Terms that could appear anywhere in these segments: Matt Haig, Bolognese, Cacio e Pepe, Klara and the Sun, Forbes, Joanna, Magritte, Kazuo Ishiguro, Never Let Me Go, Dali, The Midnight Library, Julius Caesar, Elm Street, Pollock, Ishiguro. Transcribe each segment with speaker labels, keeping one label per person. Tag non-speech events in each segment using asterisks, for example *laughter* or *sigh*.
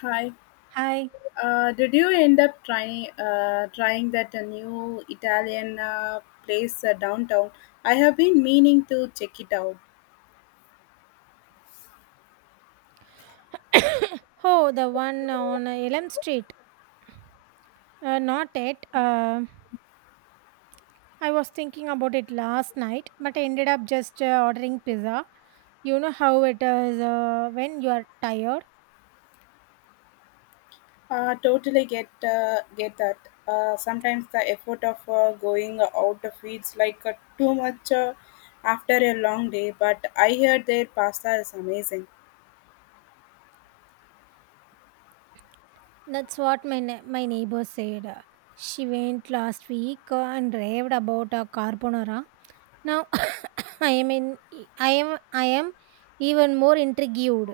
Speaker 1: Hi.
Speaker 2: Hi.
Speaker 1: Did you end up trying trying that new Italian place downtown? I have been meaning to check it out.
Speaker 2: *coughs* Oh, the one on Elm Street. Not yet. I was thinking about it last night, but I ended up just ordering pizza. You know how it is when you are tired.
Speaker 1: Totally get that. Sometimes the effort of going out feels like too much after a long day. But I heard their pasta is amazing.
Speaker 2: That's what my neighbor said. She went last week and raved about a carbonara. Now *coughs* I am in. I am even more intrigued.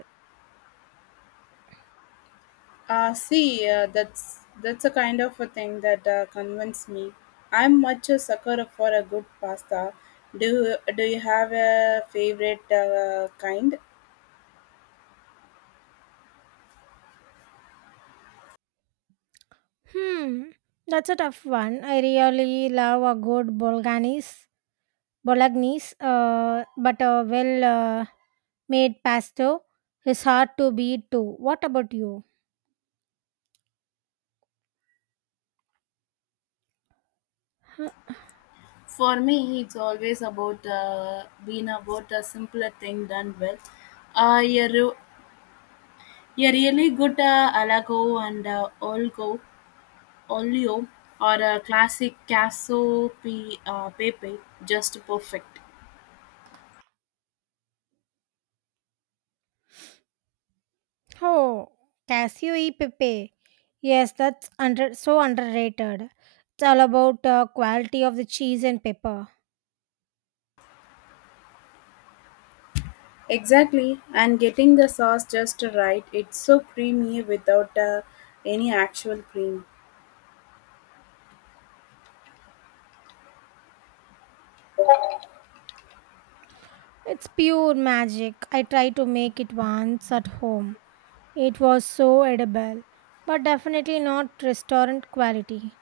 Speaker 1: See, that's a kind of a thing that convinced me. I'm much a sucker for a good pasta. Do you have a favorite kind?
Speaker 2: Hmm. That's a tough one. I really love a good Bolganese Bolognese, but a well made pasta is hard to beat too. What about you? Huh.
Speaker 1: For me, it's always about being about a simpler thing done well. Uh, you're, re- you're really good Alago and Olgo, Olio, or a classic Casso P, Pepe, just perfect.
Speaker 2: Oh, Casio e Pepe. Yes, that's under so underrated. It's all about quality of the cheese and pepper.
Speaker 1: Exactly, and getting the sauce just right. It's so creamy without any actual cream.
Speaker 2: It's pure magic. I tried to make it once at home. It was so edible, but definitely not restaurant quality.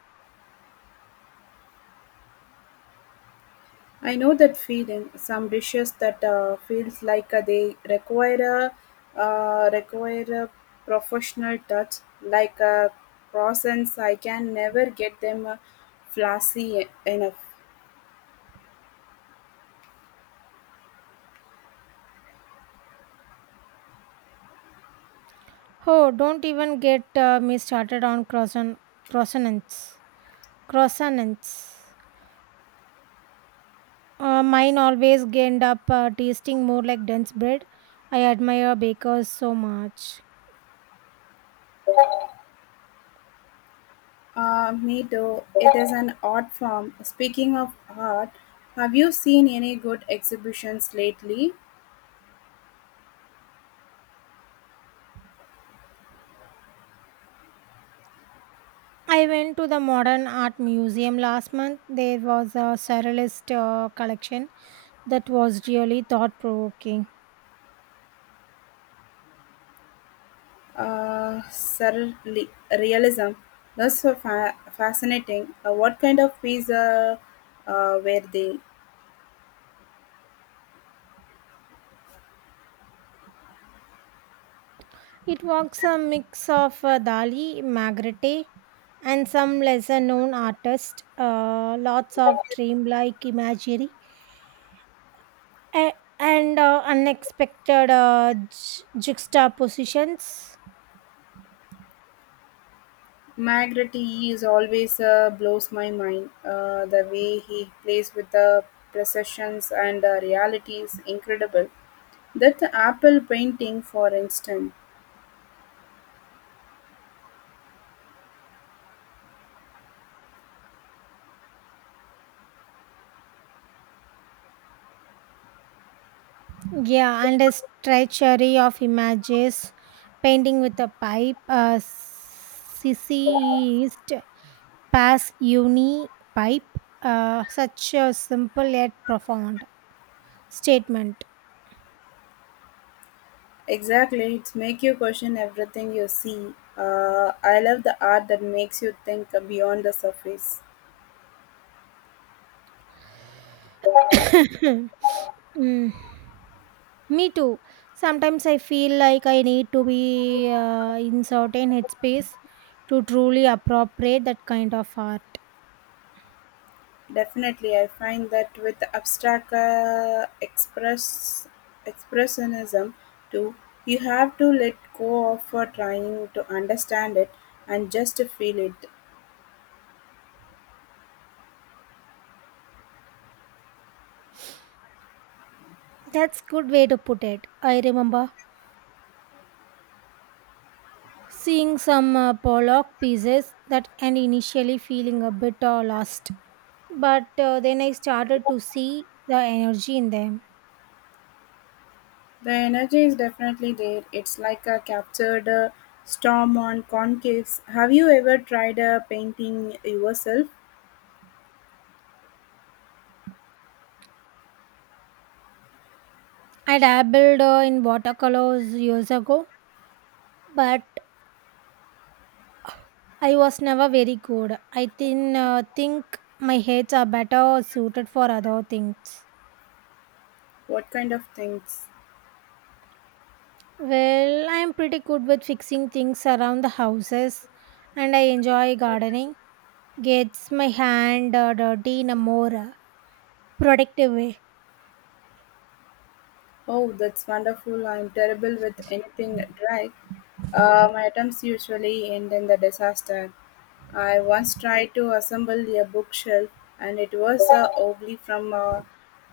Speaker 1: I know that feeling. Some dishes that feels like they require a professional touch, like croissants. I can never get them flashy enough.
Speaker 2: Oh, don't even get me started on croissants. Croissants. Mine always end up tasting more like dense bread. I admire bakers so much.
Speaker 1: Me too. It is an art form. Speaking of art, have you seen any good exhibitions lately?
Speaker 2: I went to the Modern Art Museum last month. There was a surrealist collection that was really thought provoking.
Speaker 1: Uh, surreali- Realism. That's so fascinating. What kind of pizza were they?
Speaker 2: It was a mix of Dali, Magritte, and some lesser known artists, lots of dreamlike imagery, a- and unexpected juxtapositions.
Speaker 1: Magritte is always blows my mind. The way he plays with the perceptions and reality is incredible. That apple painting, for instance,
Speaker 2: Yeah, and a stretchery of images, painting with a pipe, a Sissyist pass uni pipe, such a simple yet profound statement.
Speaker 1: exactly, it's make you question everything you see. I love the art that makes you think beyond the surface.
Speaker 2: *coughs* Mm. Me too. Sometimes I feel like I need to be in certain headspace to truly appropriate that kind of art.
Speaker 1: Definitely, I find that with abstract expressionism too, you have to let go of trying to understand it and just feel it.
Speaker 2: That's good way to put it. I remember seeing some Pollock pieces that and initially feeling a bit lost, but then I started to see the energy in them.
Speaker 1: The energy is definitely there. It's like a captured storm on concaves. Have you ever tried painting yourself?
Speaker 2: I dabbled in watercolors years ago, but I was never very good. I think my heads are better suited for other things.
Speaker 1: What kind of things?
Speaker 2: Well, I am pretty good with fixing things around the houses, and I enjoy gardening. Gets my hand dirty in a more productive way.
Speaker 1: Oh, that's wonderful. I'm terrible with anything dry. My attempts usually end in the disaster. I once tried to assemble a bookshelf and it was uh, wobbly from uh,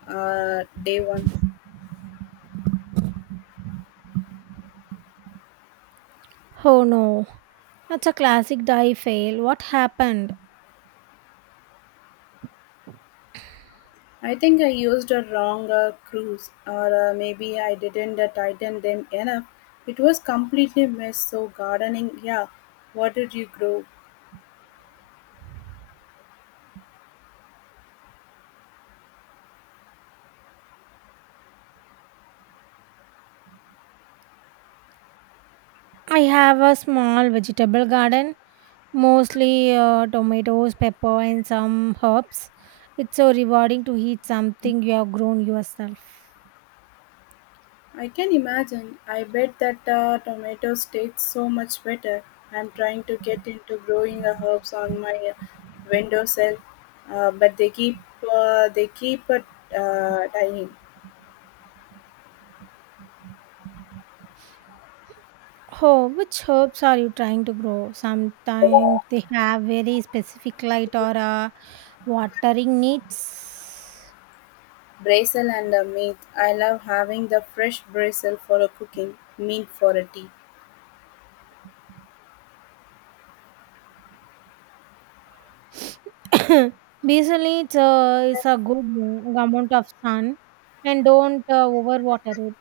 Speaker 1: uh, day one.
Speaker 2: Oh no, that's a classic die fail. What happened?
Speaker 1: I think I used a wrong screws or maybe I didn't tighten them enough. It was completely mess. So gardening, yeah. What did you grow?
Speaker 2: I have a small vegetable garden, mostly tomatoes, pepper, and some herbs. It's so rewarding to eat something you have grown yourself.
Speaker 1: I can imagine. I bet that tomatoes taste so much better. I'm trying to get into growing herbs on my windowsill, but they keep dying.
Speaker 2: Oh, which herbs are you trying to grow? Sometimes they have very specific light or watering needs.
Speaker 1: Basil and meat. I love having the fresh basil for a cooking, meat for a tea.
Speaker 2: *coughs* Basically, it's a good amount of sun and don't overwater it.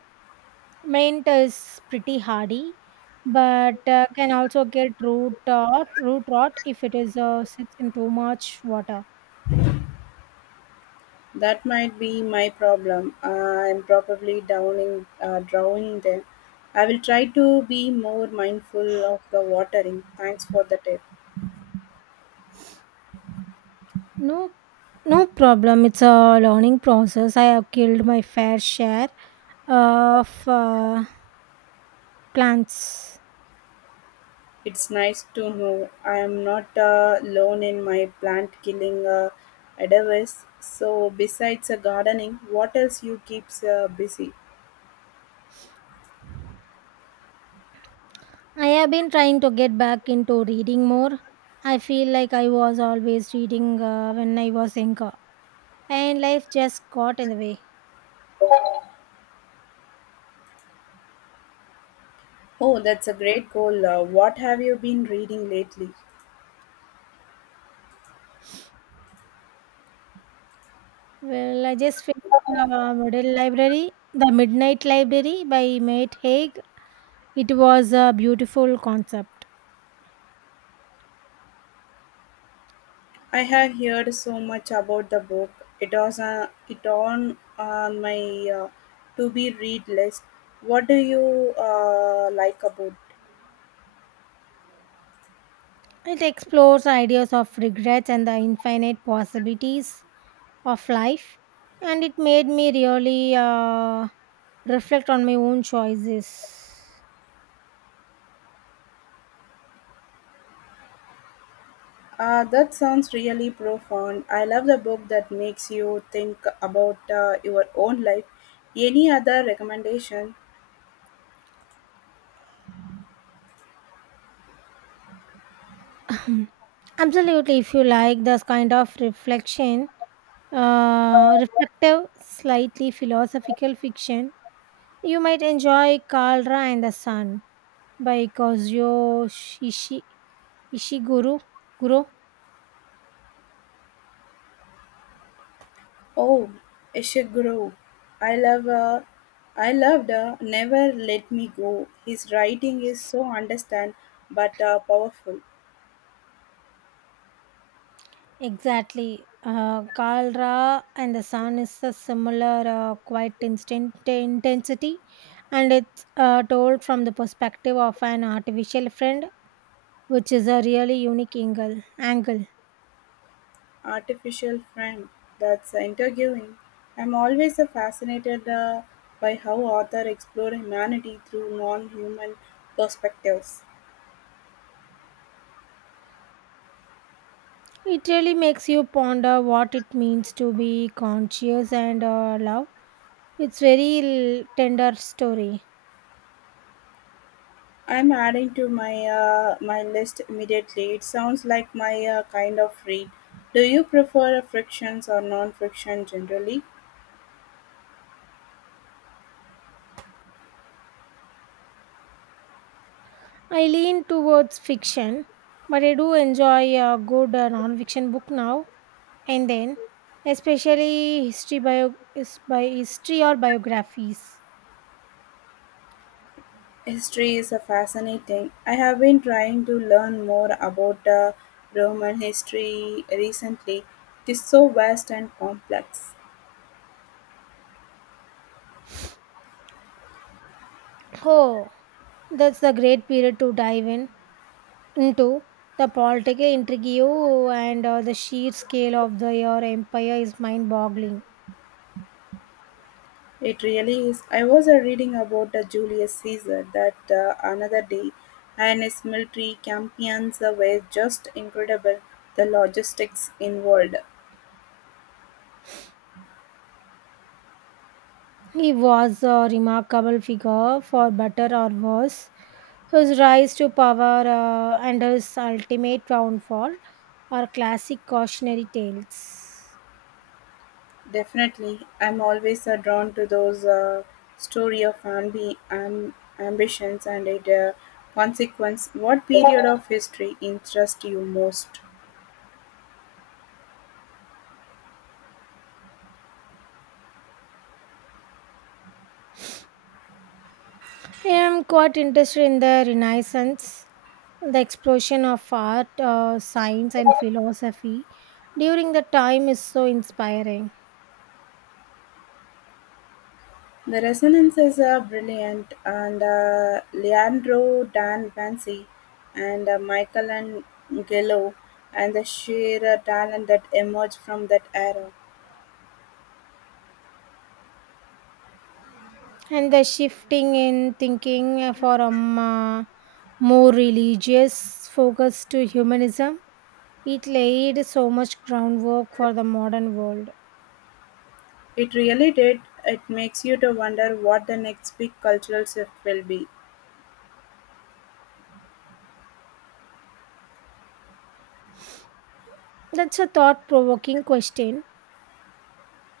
Speaker 2: Mint is pretty hardy but can also get root rot if it is sits in too much water.
Speaker 1: That might be my problem. I'm probably downing drowning them. I will try to be more mindful of the watering. Thanks for the tip.
Speaker 2: No, no problem. It's a learning process. I have killed my fair share of plants.
Speaker 1: It's nice to know I am not alone in my plant killing endeavors. So, besides gardening, what else you keeps busy?
Speaker 2: I have been trying to get back into reading more. I feel like I was always reading when I was younger, and life just got in the way.
Speaker 1: Oh, that's a great goal. What have you been reading lately?
Speaker 2: Well, I just finished the Midnight Library by Matt Haig. It was a beautiful concept.
Speaker 1: I have heard so much about the book. It was it on my uh, to be read list. What do you like about?
Speaker 2: It explores ideas of regrets and the infinite possibilities of life, and it made me really reflect on my own choices.
Speaker 1: That sounds really profound. I love the book that makes you think about your own life. Any other recommendation?
Speaker 2: *laughs* *clears throat* Absolutely, if you like this kind of reflection, reflective, slightly philosophical fiction, you might enjoy Kalra and the Sun by Kazuyo Ishi, Ishiguro. Guru.
Speaker 1: Oh, Ishiguro. I love. I loved Never Let Me Go. His writing is so understand but powerful.
Speaker 2: Exactly. Kalra and the Sun is a similar quite instant intensity, and it's told from the perspective of an artificial friend, which is a really unique Angle.
Speaker 1: Artificial frame. That's interviewing. I'm always fascinated by how author explore humanity through non-human perspectives.
Speaker 2: It really makes you ponder what it means to be conscious and love. It's very tender story.
Speaker 1: I'm adding to my list immediately. It sounds like my kind of read. Do you prefer frictions or non-friction generally?
Speaker 2: I lean towards fiction, but I do enjoy a good non-fiction book now and then, especially history or biographies.
Speaker 1: History is a fascinating. I have been trying to learn more about Roman history recently. It is so vast and complex.
Speaker 2: Oh, that's the great period to dive in into the political intrigue and the sheer scale of the your empire is mind-boggling.
Speaker 1: It really is. I was reading about Julius Caesar that another day, and his military campaigns were just incredible. The logistics involved.
Speaker 2: He was a remarkable figure, for better or worse. His rise to power and his ultimate downfall are classic cautionary tales.
Speaker 1: Definitely, I'm always drawn to those story of ambitions and it consequence. What period of history interests you most?
Speaker 2: I am quite interested in the Renaissance, the explosion of art, science, and philosophy during the time is so inspiring.
Speaker 1: The resonances are brilliant, and Leandro Dan Vancy and Michael and Gillo, and the sheer talent that emerged from that era.
Speaker 2: And the shifting in thinking from more religious focus to humanism It laid so much groundwork for the modern world.
Speaker 1: It really did. It makes you to wonder what the next big cultural shift will be.
Speaker 2: That's a thought provoking question.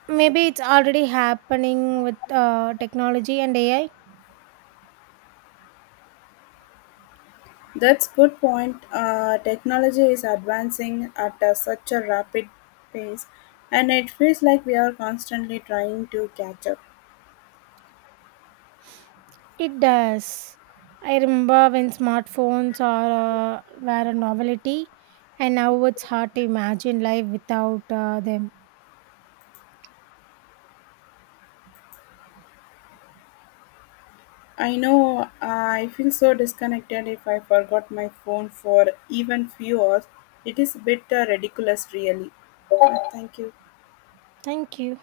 Speaker 2: Maybe it's already happening with technology and AI.
Speaker 1: That's good point. Technology is advancing at a, such a rapid pace, and it feels like we are constantly trying to catch up.
Speaker 2: It does. I remember when smartphones were a novelty, and now it's hard to imagine life without them.
Speaker 1: I know I feel so disconnected if I forgot my phone for even few hours. It is a bit ridiculous, really. Thank you.
Speaker 2: Thank you.